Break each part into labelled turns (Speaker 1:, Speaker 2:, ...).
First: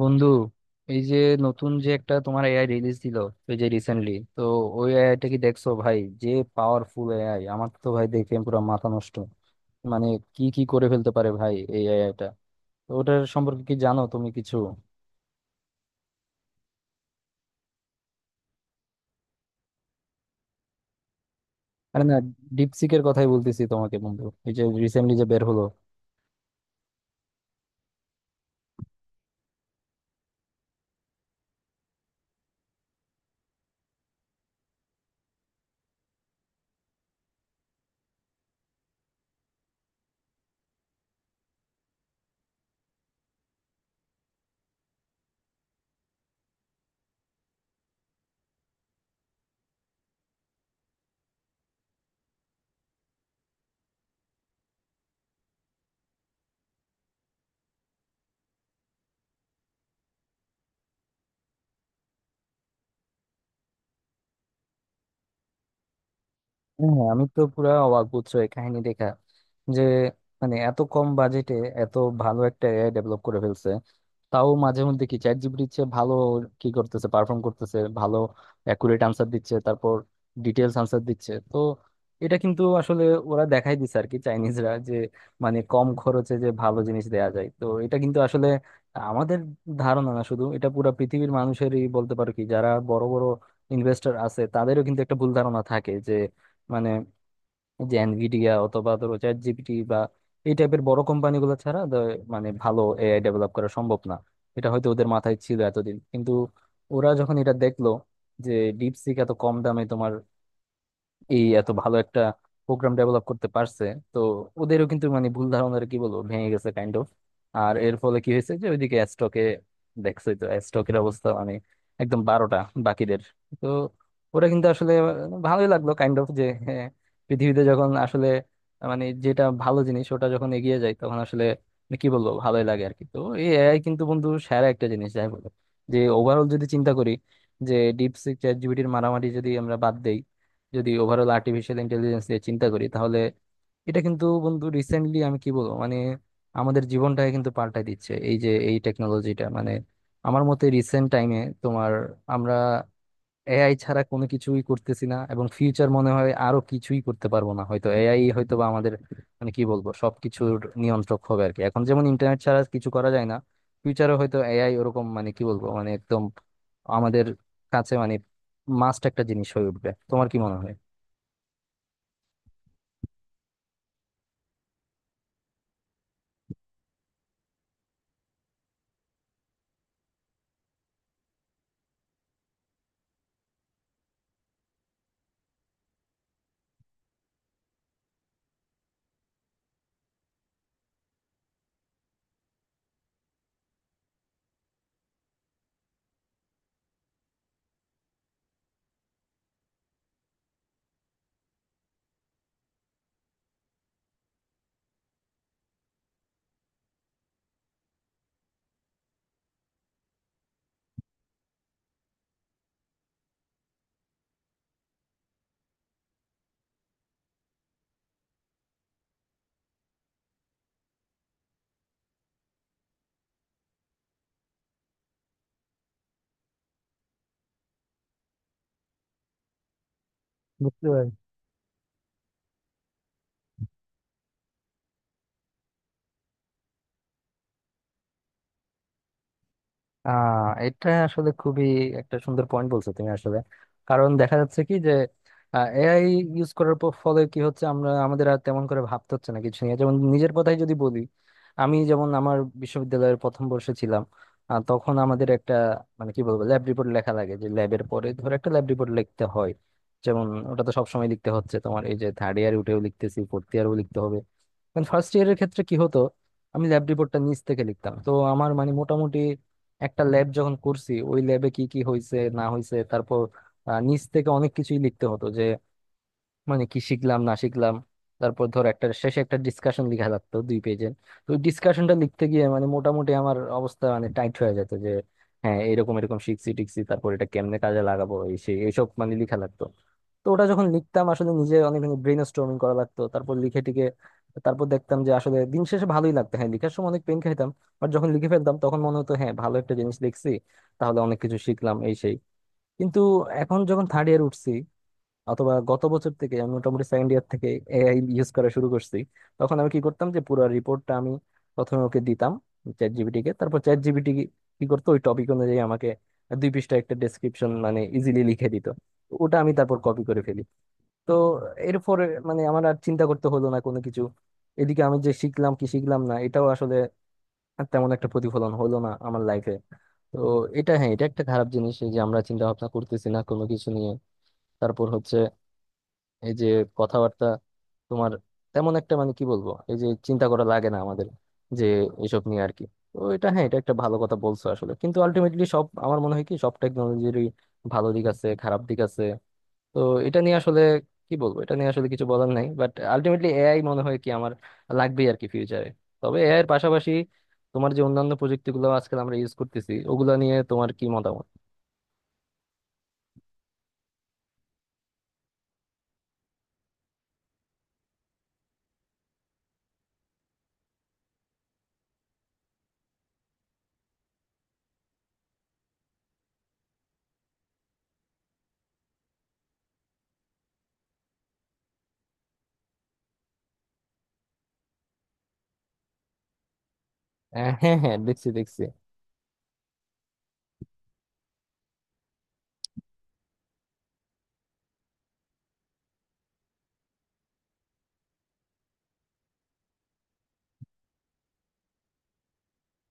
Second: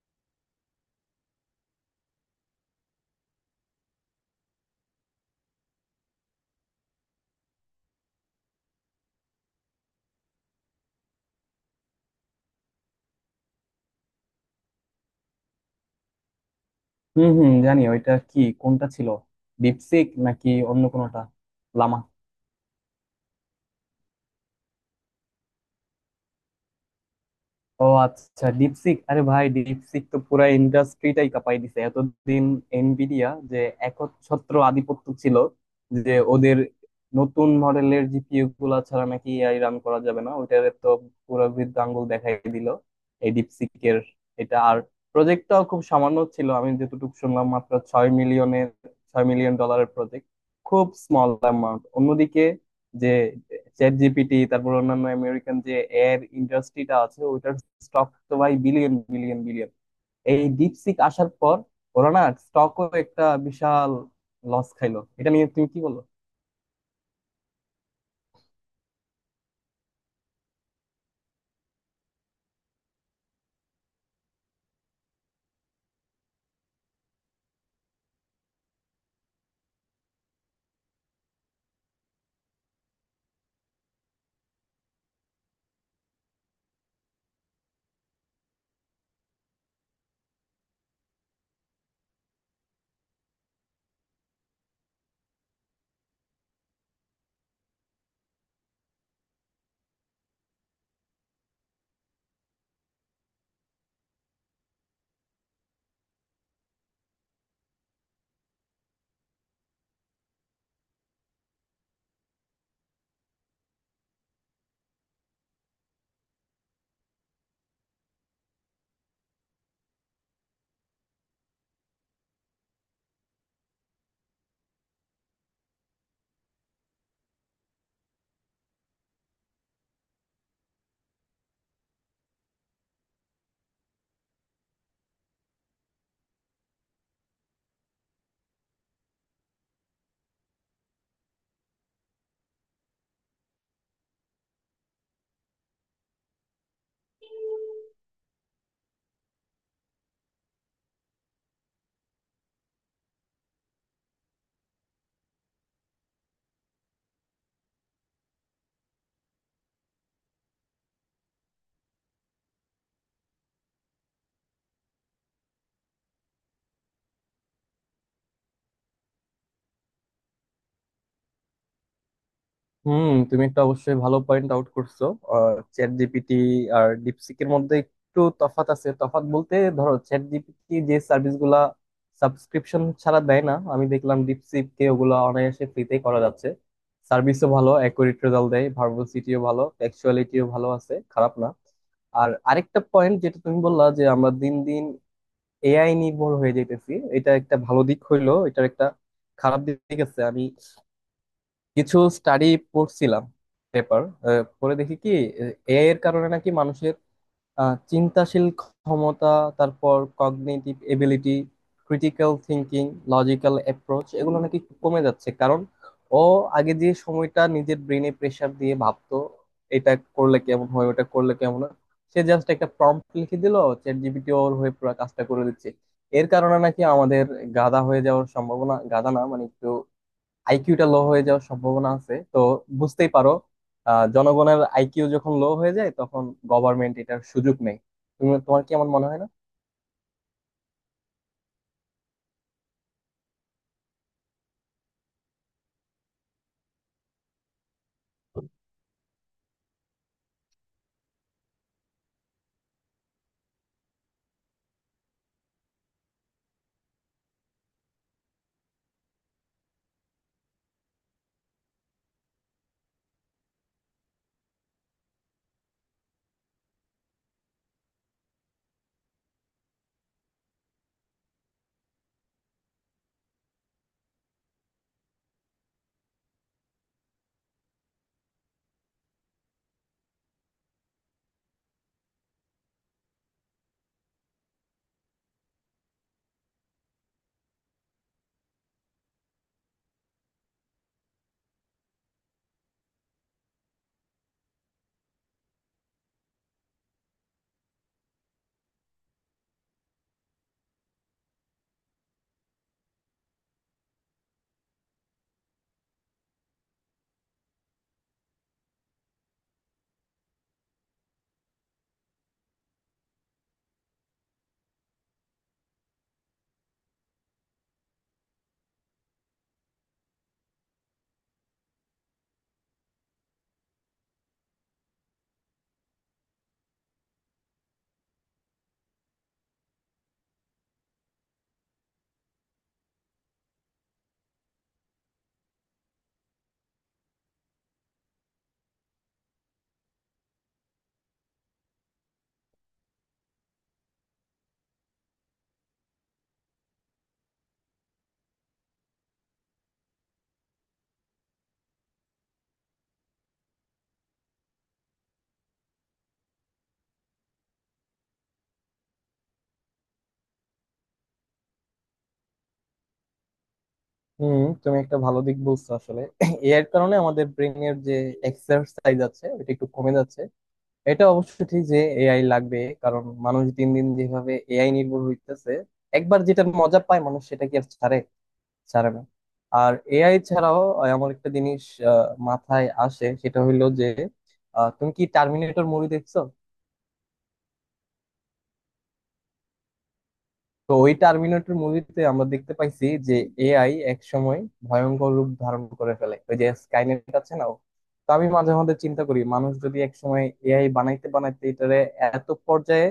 Speaker 1: বন্ধু, এই যে নতুন যে একটা তোমার এআই রিলিজ দিল, এই যে রিসেন্টলি তো ওই এআইটা কি দেখছো ভাই? যে পাওয়ারফুল এআই, আমার তো ভাই দেখে পুরো মাথা নষ্ট। মানে কি কি করে ফেলতে পারে ভাই এই এআইটা। তো ওটার সম্পর্কে কি জানো তুমি কিছু?
Speaker 2: হুম হুম, জানি। ওইটা কি, কোনটা ছিল? ডিপসিক নাকি অন্য কোনোটা? লামা?
Speaker 1: আরে না, ডিপসিকের কথাই বলতেছি তোমাকে বন্ধু, এই যে রিসেন্টলি যে বের হলো।
Speaker 2: ও আচ্ছা, ডিপসিক। আরে ভাই, ডিপসিক তো পুরা ইন্ডাস্ট্রিটাই কাঁপাই দিছে এতদিন। এনভিডিয়া যে একচ্ছত্র আধিপত্য ছিল, যে ওদের নতুন মডেলের জিপিইউ গুলা ছাড়া নাকি এআই রান করা যাবে না, ওইটার তো পুরো বৃদ্ধ আঙ্গুল দেখাই দিল এই ডিপসিকের। এটা আর প্রজেক্টটাও খুব সামান্য ছিল, আমি যতটুকু শুনলাম মাত্র 6 মিলিয়নের, 6 মিলিয়ন ডলারের প্রজেক্ট, খুব স্মল অ্যামাউন্ট। অন্যদিকে যে চ্যাট জিপিটি, তারপর অন্যান্য আমেরিকান যে এর ইন্ডাস্ট্রিটা আছে, ওইটার স্টক তো ভাই বিলিয়ন বিলিয়ন বিলিয়ন। এই ডিপসিক আসার পর ওরা না স্টকও একটা বিশাল লস খাইলো। এটা নিয়ে তুমি কি বলো?
Speaker 1: হ্যাঁ, আমি তো পুরা অবাক বুঝছো এই কাহিনী দেখা যে, মানে এত কম বাজেটে এত ভালো একটা এআই ডেভেলপ করে ফেলছে। তাও মাঝে মধ্যে কি চ্যাট জিপিটির চেয়ে ভালো কি করতেছে, পারফর্ম করতেছে ভালো, অ্যাকুরেট আনসার দিচ্ছে, তারপর ডিটেলস আনসার দিচ্ছে। তো এটা কিন্তু আসলে ওরা দেখাই দিছে আর কি চাইনিজরা যে মানে কম খরচে যে ভালো জিনিস দেয়া যায়। তো এটা কিন্তু আসলে আমাদের ধারণা না শুধু, এটা পুরা পৃথিবীর মানুষেরই বলতে পারো, কি যারা বড় বড় ইনভেস্টর আছে তাদেরও কিন্তু একটা ভুল ধারণা থাকে। মানে এই যে এনভিডিয়া অথবা ধরো চ্যাট জিপিটি বা এই টাইপের বড় কোম্পানিগুলো ছাড়া মানে ভালো এআই ডেভেলপ করা সম্ভব না, এটা হয়তো ওদের মাথায় ছিল এতদিন। কিন্তু ওরা যখন এটা দেখলো যে ডিপসিক এত কম দামে তোমার এই এত ভালো একটা প্রোগ্রাম ডেভেলপ করতে পারছে, তো ওদেরও কিন্তু মানে ভুল ধারণার কি বলবো ভেঙে গেছে কাইন্ড অফ। আর এর ফলে কি হয়েছে যে ওইদিকে স্টকে দেখছোই তো স্টকের অবস্থা, মানে একদম বারোটা বাকিদের। তো ওরা কিন্তু আসলে ভালোই লাগলো কাইন্ড অফ যে হ্যাঁ, পৃথিবীতে যখন আসলে মানে যেটা ভালো জিনিস ওটা যখন এগিয়ে যায় তখন আসলে কি বলবো ভালোই লাগে আর কি। তো এই এআই কিন্তু বন্ধু সেরা একটা জিনিস যাই বলো। যে ওভারঅল যদি চিন্তা করি, যে ডিপসিক চ্যাট জিপিটির মারামারি যদি আমরা বাদ দেই, যদি ওভারঅল আর্টিফিশিয়াল ইন্টেলিজেন্স নিয়ে চিন্তা করি, তাহলে এটা কিন্তু বন্ধু রিসেন্টলি আমি কি বলবো মানে আমাদের জীবনটাকে কিন্তু পাল্টাই দিচ্ছে এই যে এই টেকনোলজিটা। মানে আমার মতে রিসেন্ট টাইমে তোমার আমরা এআই ছাড়া কোনো কিছুই করতেছি না, এবং ফিউচার মনে হয় আরো কিছুই করতে পারবো না। হয়তো এআই হয়তো বা আমাদের মানে কি বলবো সবকিছুর নিয়ন্ত্রক হবে আর কি। এখন যেমন ইন্টারনেট ছাড়া কিছু করা যায় না, ফিউচারে হয়তো এআই ওরকম মানে কি বলবো মানে একদম আমাদের কাছে মানে মাস্ট একটা জিনিস হয়ে উঠবে। তোমার কি মনে হয়?
Speaker 2: হুম, তুমি একটা অবশ্যই ভালো পয়েন্ট আউট করছো। চ্যাট জিপিটি আর ডিপসিকের মধ্যে একটু তফাৎ আছে। তফাৎ বলতে, ধরো চ্যাট জিপিটি যে সার্ভিস গুলা সাবস্ক্রিপশন ছাড়া দেয় না, আমি দেখলাম ডিপসিক কে ওগুলা অনায়াসে ফ্রিতে করা যাচ্ছে। সার্ভিসও ভালো, অ্যাকুরেট রেজাল্ট দেয়, ভার্বোসিটিও ভালো, টেক্সচুয়ালিটিও ভালো আছে, খারাপ না। আর আরেকটা পয়েন্ট যেটা তুমি বললা, যে আমরা দিন দিন এআই নির্ভর হয়ে যাইতেছি, এটা একটা ভালো দিক হইলো। এটার একটা খারাপ দিক আছে। আমি কিছু স্টাডি পড়ছিলাম, পেপার, পরে দেখি কি এআই এর কারণে নাকি মানুষের চিন্তাশীল ক্ষমতা, তারপর cognitive ability, critical thinking, logical approach এগুলো নাকি কমে যাচ্ছে। কারণ ও আগে যে সময়টা নিজের ব্রেনে প্রেসার দিয়ে ভাবতো, এটা করলে কেমন হয় ওটা করলে কেমন হয়, সে জাস্ট একটা প্রম্পট লিখে দিল, চ্যাট জিপিটি ওর হয়ে পুরো কাজটা করে দিচ্ছে। এর কারণে নাকি আমাদের গাধা হয়ে যাওয়ার সম্ভাবনা, গাধা না মানে একটু
Speaker 1: বুঝতে
Speaker 2: আইকিউটা লো
Speaker 1: পারছি।
Speaker 2: হয়ে যাওয়ার সম্ভাবনা আছে তো। বুঝতেই পারো। জনগণের আইকিউ যখন লো হয়ে যায় তখন গভর্নমেন্ট এটার সুযোগ নেই। তুমি তোমার কি এমন মনে হয় না?
Speaker 1: এটা আসলে খুবই একটা সুন্দর পয়েন্ট বলছো তুমি আসলে। কারণ দেখা যাচ্ছে কি যে এআই ইউজ করার পর ফলে কি হচ্ছে, আমরা আমাদের আর তেমন করে ভাবতে হচ্ছে না কিছু নিয়ে। যেমন নিজের কথাই যদি বলি, আমি যেমন আমার বিশ্ববিদ্যালয়ের প্রথম বর্ষে ছিলাম। তখন আমাদের একটা মানে কি বলবো ল্যাব রিপোর্ট লেখা লাগে যে ল্যাবের পরে ধর একটা ল্যাব রিপোর্ট লিখতে হয়। যেমন ওটা তো সবসময় লিখতে হচ্ছে তোমার, এই যে থার্ড ইয়ার উঠেও লিখতেছি, ফোর্থ ইয়ারও লিখতে হবে। ফার্স্ট ইয়ারের ক্ষেত্রে কি হতো, আমি ল্যাব রিপোর্টটা নিচ থেকে লিখতাম তো আমার মানে মোটামুটি একটা ল্যাব যখন করছি ওই ল্যাবে কি কি হয়েছে না হয়েছে তারপর নিচ থেকে অনেক কিছুই লিখতে হতো যে মানে কি শিখলাম না শিখলাম। তারপর ধর একটা শেষে একটা ডিসকাশন লিখা লাগতো দুই পেজের। তো ওই ডিসকাশনটা লিখতে গিয়ে মানে মোটামুটি আমার অবস্থা মানে টাইট হয়ে যেত যে হ্যাঁ এরকম এরকম শিখছি টিখছি তারপর এটা কেমনে কাজে লাগাবো এই সেই এইসব মানে লিখা লাগতো। তো ওটা যখন লিখতাম আসলে নিজে অনেক ব্রেন স্টর্মিং করা লাগতো, তারপর লিখে টিকে তারপর দেখতাম যে আসলে দিন শেষে ভালোই লাগতো। হ্যাঁ লিখার সময় অনেক পেন খাইতাম, বাট যখন লিখে ফেলতাম তখন মনে হতো হ্যাঁ ভালো একটা জিনিস লিখছি, তাহলে অনেক কিছু শিখলাম এই সেই। কিন্তু এখন যখন থার্ড ইয়ার উঠছি, অথবা গত বছর থেকে আমি মোটামুটি সেকেন্ড ইয়ার থেকে এআই ইউজ করা শুরু করছি, তখন আমি কি করতাম যে পুরো রিপোর্টটা আমি প্রথমে ওকে দিতাম চ্যাট জিপিটি কে। তারপর চ্যাট জিপিটি কি করতো ওই টপিক অনুযায়ী আমাকে দুই পৃষ্ঠা একটা ডেসক্রিপশন মানে ইজিলি লিখে দিত। ওটা আমি তারপর কপি করে ফেলি। তো এরপর মানে আমার আর চিন্তা করতে হলো না কোনো কিছু। এদিকে আমি যে শিখলাম কি শিখলাম না এটাও আসলে তেমন একটা প্রতিফলন হলো না আমার লাইফে। তো এটা হ্যাঁ এটা একটা খারাপ জিনিস এই যে আমরা চিন্তা ভাবনা করতেছি না কোনো কিছু নিয়ে। তারপর হচ্ছে এই যে কথাবার্তা তোমার তেমন একটা মানে কি বলবো এই যে চিন্তা করা লাগে না আমাদের যে এসব নিয়ে আর কি। তো এটা হ্যাঁ এটা একটা ভালো কথা বলছো আসলে, কিন্তু আলটিমেটলি সব আমার মনে হয় কি সব টেকনোলজিরই ভালো দিক আছে খারাপ দিক আছে। তো এটা নিয়ে আসলে কি বলবো, এটা নিয়ে আসলে কিছু বলার নাই। বাট আলটিমেটলি এআই মনে হয় কি আমার লাগবেই আর কি ফিউচারে। তবে এআই এর পাশাপাশি তোমার যে অন্যান্য প্রযুক্তিগুলো আজকাল আমরা ইউজ করতেছি ওগুলো নিয়ে তোমার কি মতামত?
Speaker 2: হুম, তুমি একটা ভালো দিক বলছো আসলে। এর কারণে আমাদের ব্রেনের যে এক্সারসাইজ আছে ওটা একটু কমে যাচ্ছে। এটা অবশ্য ঠিক যে এআই লাগবে, কারণ মানুষ দিন দিন যেভাবে এআই নির্ভর হইতেছে, একবার যেটা মজা পায় মানুষ সেটা কি আর ছাড়ে? ছাড়বে? আর এআই ছাড়াও আমার একটা জিনিস মাথায় আসে, সেটা হইলো যে, তুমি কি টার্মিনেটর মুভি দেখছো?
Speaker 1: হ্যাঁ হ্যাঁ, দেখছি দেখছি।
Speaker 2: তো ওই টার্মিনেটর মুভিতে আমরা দেখতে পাইছি যে এআই এক সময় ভয়ঙ্কর রূপ ধারণ করে ফেলে, ওই যে স্কাইনেট আছে না ও। তো আমি মাঝে মধ্যে চিন্তা করি, মানুষ যদি এক সময় এআই বানাইতে বানাইতে এটারে এত পর্যায়ে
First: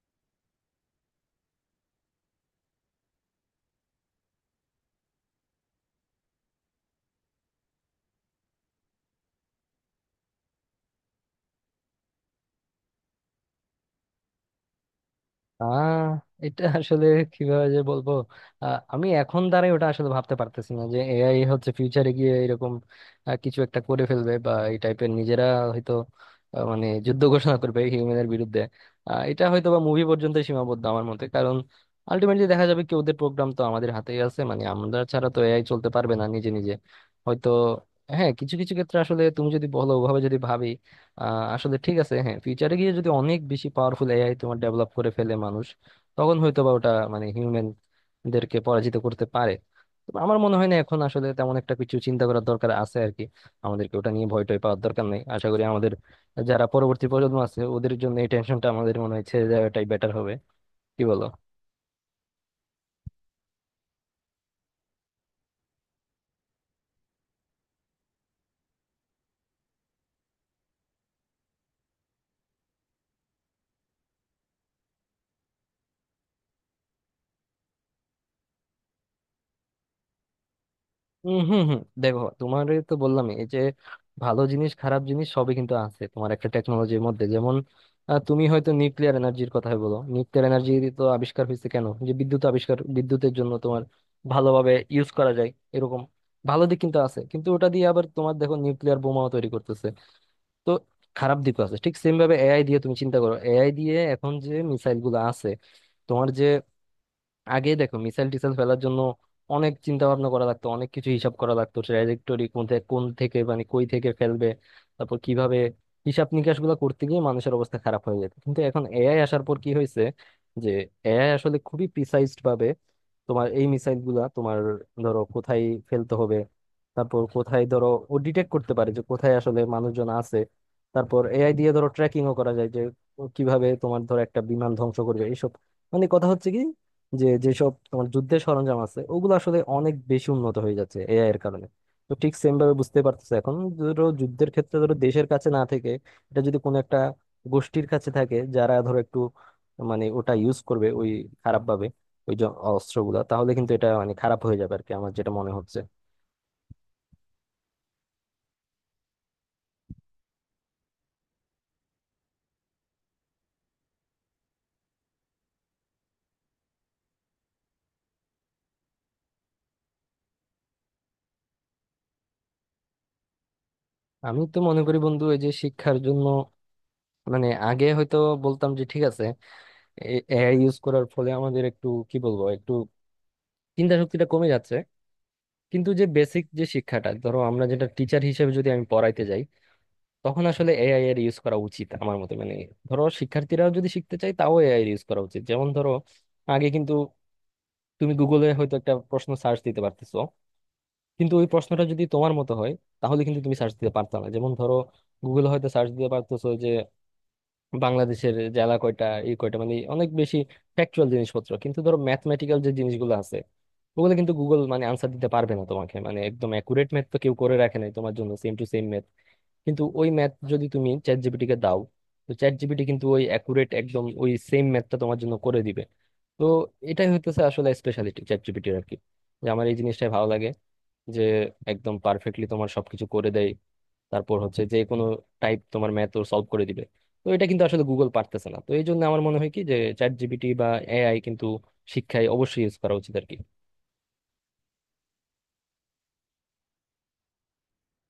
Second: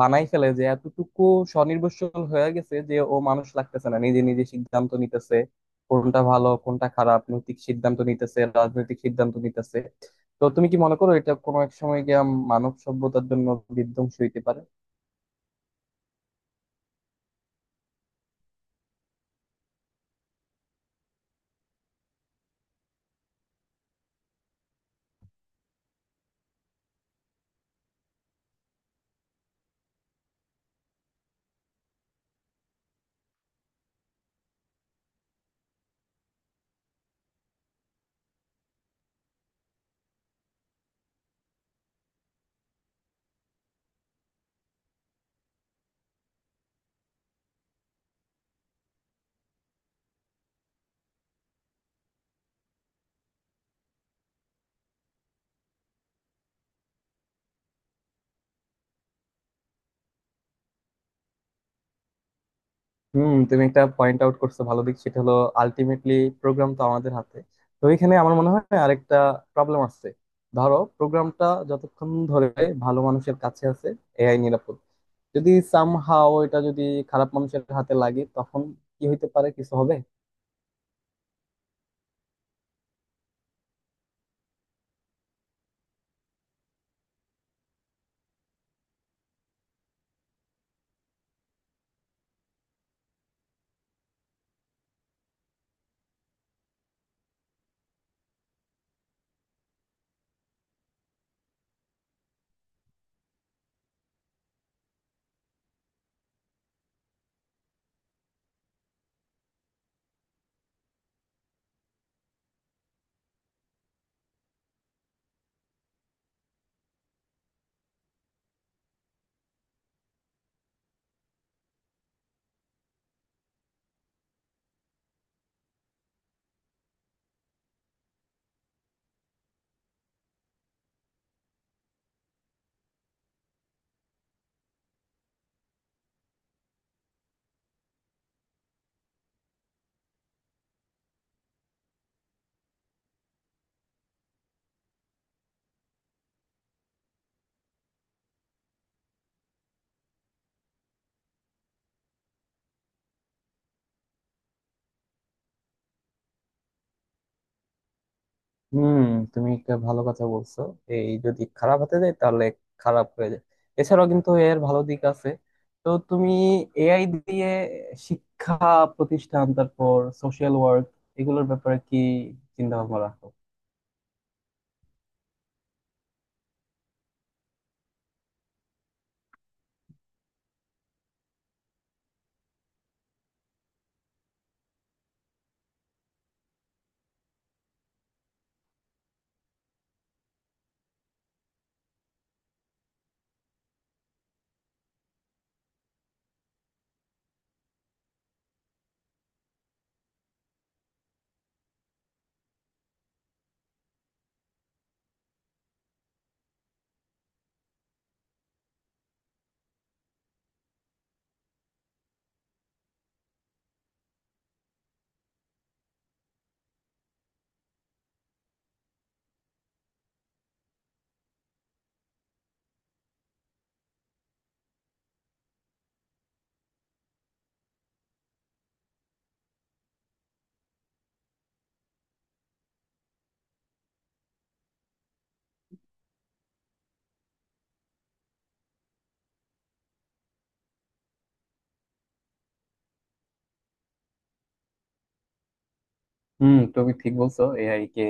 Speaker 2: বানাই ফেলে যে এতটুকু স্বনির্ভরশীল হয়ে গেছে যে ও মানুষ লাগতেছে না, নিজে নিজে সিদ্ধান্ত নিতেছে কোনটা ভালো কোনটা খারাপ, নৈতিক সিদ্ধান্ত নিতেছে, রাজনৈতিক সিদ্ধান্ত নিতেছে। তো তুমি কি মনে করো এটা কোনো এক সময় গিয়ে মানব সভ্যতার জন্য বিধ্বংসী হইতে পারে?
Speaker 1: আহ এটা আসলে কিভাবে যে বলবো। আমি এখন দাঁড়াই ওটা আসলে ভাবতে পারতেছি না যে এআই হচ্ছে ফিউচারে গিয়ে এরকম কিছু একটা করে ফেলবে বা এই টাইপের নিজেরা হয়তো মানে যুদ্ধ ঘোষণা করবে হিউম্যানের বিরুদ্ধে। এটা হয়তো বা মুভি পর্যন্ত সীমাবদ্ধ আমার মতে, কারণ আলটিমেটলি দেখা যাবে কি ওদের প্রোগ্রাম তো আমাদের হাতেই আছে, মানে আমরা ছাড়া তো এআই চলতে পারবে না নিজে নিজে। হয়তো হ্যাঁ কিছু কিছু ক্ষেত্রে আসলে তুমি যদি বলো ওভাবে যদি ভাবি আসলে ঠিক আছে হ্যাঁ ফিউচারে গিয়ে যদি অনেক বেশি পাওয়ারফুল এআই তোমার ডেভেলপ করে ফেলে মানুষ, তখন হয়তো বা ওটা মানে হিউম্যান দেরকে পরাজিত করতে পারে। তবে আমার মনে হয় না এখন আসলে তেমন একটা কিছু চিন্তা করার দরকার আছে আর কি। আমাদেরকে ওটা নিয়ে ভয় টয় পাওয়ার দরকার নেই, আশা করি। আমাদের যারা পরবর্তী প্রজন্ম আছে ওদের জন্য এই টেনশনটা আমাদের মনে হয় ছেড়ে দেওয়াটাই বেটার হবে, কি বলো?
Speaker 2: হুম, তুমি একটা পয়েন্ট আউট করছো ভালো দিক, সেটা হলো আলটিমেটলি প্রোগ্রাম তো আমাদের হাতে। তো এখানে আমার মনে হয় আরেকটা প্রবলেম আছে। ধরো প্রোগ্রামটা যতক্ষণ ধরে ভালো মানুষের কাছে আছে এআই নিরাপদ। যদি সামহাও এটা যদি খারাপ মানুষের হাতে লাগে তখন কি হইতে পারে? কিছু হবে?
Speaker 1: হুম হুম, দেখো তোমার তো বললাম এই যে ভালো জিনিস খারাপ জিনিস সবই কিন্তু আছে তোমার একটা টেকনোলজির মধ্যে। যেমন তুমি হয়তো নিউক্লিয়ার এনার্জির কথা বলো, নিউক্লিয়ার এনার্জি তো আবিষ্কার হয়েছে কেন যে বিদ্যুৎ আবিষ্কার, বিদ্যুতের জন্য তোমার ভালোভাবে ইউজ করা যায় এরকম ভালো দিক কিন্তু আছে। কিন্তু ওটা দিয়ে আবার তোমার দেখো নিউক্লিয়ার বোমাও তৈরি করতেছে, তো খারাপ দিকও আছে। ঠিক সেম ভাবে এআই দিয়ে তুমি চিন্তা করো, এআই দিয়ে এখন যে মিসাইল গুলো আছে তোমার, যে আগে দেখো মিসাইল টিসাইল ফেলার জন্য অনেক চিন্তা ভাবনা করা লাগতো, অনেক কিছু হিসাব করা লাগতো ট্র্যাজেক্টরি মধ্যে কোন থেকে মানে কই থেকে ফেলবে, তারপর কিভাবে হিসাব নিকাশ গুলো করতে গিয়ে মানুষের অবস্থা খারাপ হয়ে যেত। কিন্তু এখন এআই আসার পর কি হয়েছে যে এআই আসলে খুবই প্রিসাইজ ভাবে তোমার এই মিসাইল গুলা তোমার ধরো কোথায় ফেলতে হবে, তারপর কোথায় ধরো ও ডিটেক্ট করতে পারে যে কোথায় আসলে মানুষজন আছে। তারপর এআই দিয়ে ধরো ট্র্যাকিংও করা যায় যে ও কিভাবে তোমার ধরো একটা বিমান ধ্বংস করবে এইসব। মানে কথা হচ্ছে কি যে যেসব তোমার যুদ্ধের সরঞ্জাম আছে ওগুলো আসলে অনেক বেশি উন্নত হয়ে যাচ্ছে এআই এর কারণে। তো ঠিক সেম ভাবে বুঝতে পারতেছে এখন ধরো যুদ্ধের ক্ষেত্রে ধরো দেশের কাছে না থেকে এটা যদি কোনো একটা গোষ্ঠীর কাছে থাকে যারা ধরো একটু মানে ওটা ইউজ করবে ওই খারাপ ভাবে ওই যে অস্ত্রগুলা, তাহলে কিন্তু এটা মানে খারাপ হয়ে যাবে আর কি, আমার যেটা মনে হচ্ছে।
Speaker 2: হুম, তুমি একটা ভালো কথা বলছো। এই যদি খারাপ হতে যায় তাহলে খারাপ হয়ে যায়। এছাড়াও কিন্তু এর ভালো দিক আছে। তো তুমি এআই দিয়ে শিক্ষা প্রতিষ্ঠান, তারপর সোশ্যাল ওয়ার্ক, এগুলোর ব্যাপারে কি চিন্তা ভাবনা রাখো?
Speaker 1: আমি তো মনে করি বন্ধু এই যে শিক্ষার জন্য মানে আগে হয়তো বলতাম যে ঠিক আছে এআই ইউজ করার ফলে আমাদের একটু কি বলবো একটু চিন্তা শক্তিটা কমে যাচ্ছে। কিন্তু যে বেসিক যে শিক্ষাটা ধরো আমরা যেটা টিচার হিসেবে যদি আমি পড়াইতে যাই, তখন আসলে এআই এর ইউজ করা উচিত আমার মতে। মানে ধরো শিক্ষার্থীরাও যদি শিখতে চায় তাও এআই এর ইউজ করা উচিত। যেমন ধরো আগে কিন্তু তুমি গুগলে হয়তো একটা প্রশ্ন সার্চ দিতে পারতেছো, কিন্তু ওই প্রশ্নটা যদি তোমার মতো হয় তাহলে কিন্তু তুমি সার্চ দিতে পারতো না। যেমন ধরো গুগলে হয়তো সার্চ দিতে পারতেছো যে বাংলাদেশের জেলা কয়টা ই কয়টা মানে অনেক বেশি ফ্যাকচুয়াল জিনিসপত্র। কিন্তু ধরো ম্যাথমেটিক্যাল যে জিনিসগুলো আছে ওগুলো কিন্তু গুগল মানে আনসার দিতে পারবে না তোমাকে। মানে একদম অ্যাকুরেট ম্যাথ তো কেউ করে রাখে নাই তোমার জন্য সেম টু সেম ম্যাথ। কিন্তু ওই ম্যাথ যদি তুমি চ্যাট জিপিটি কে দাও, তো চ্যাট জিপিটি কিন্তু ওই অ্যাকুরেট একদম ওই সেম ম্যাথটা তোমার জন্য করে দিবে। তো এটাই হইতেছে আসলে স্পেশালিটি চ্যাট জিপিটির আর কি। যে আমার এই জিনিসটাই ভালো লাগে যে একদম পারফেক্টলি তোমার সবকিছু করে দেয়। তারপর হচ্ছে যে কোনো টাইপ তোমার ম্যাথ ও সলভ করে দিবে। তো এটা কিন্তু আসলে গুগল পারতেছে না। তো এই জন্য আমার মনে হয় কি যে চ্যাট জিপিটি বা এআই কিন্তু শিক্ষায় অবশ্যই ইউজ করা উচিত আর কি।
Speaker 2: হুম, তুমি ঠিক বলছো। এআই কে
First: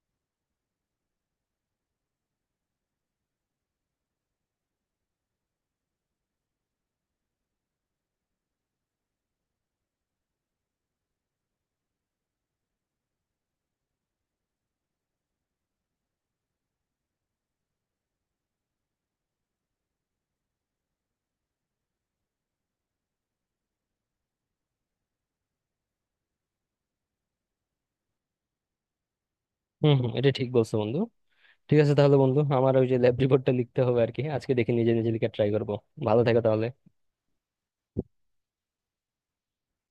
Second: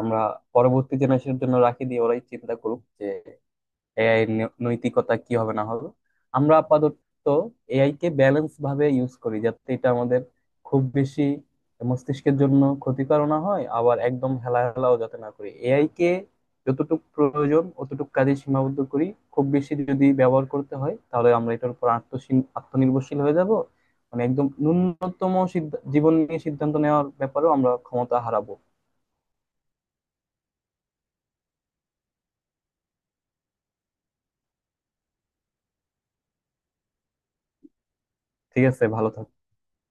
Speaker 2: আমরা পরবর্তী জেনারেশনের জন্য রাখি দিয়ে, ওরাই চিন্তা করুক এআই এর নৈতিকতা কি হবে না হবে। আমরা আপাতত এআই কে ব্যালেন্স ভাবে ইউজ করি যাতে এটা আমাদের খুব বেশি মস্তিষ্কের জন্য ক্ষতিকর না হয়, আবার একদম হেলাহেলাও যাতে না করি এআই কে। যতটুকু প্রয়োজন অতটুকু কাজে সীমাবদ্ধ করি। খুব বেশি যদি ব্যবহার করতে হয় তাহলে আমরা এটার উপর আত্মনির্ভরশীল হয়ে যাব। মানে একদম ন্যূনতম জীবন নিয়ে সিদ্ধান্ত নেওয়ার ব্যাপারেও আমরা ক্ষমতা হারাবো।
Speaker 1: হম হম, এটা ঠিক বলছো বন্ধু। ঠিক আছে তাহলে বন্ধু, আমার ওই যে ল্যাব রিপোর্টটা লিখতে হবে আর কি, আজকে দেখি নিজে নিজে লিখে ট্রাই করবো। ভালো থাকো তাহলে।
Speaker 2: ঠিক আছে, ভালো থাকো।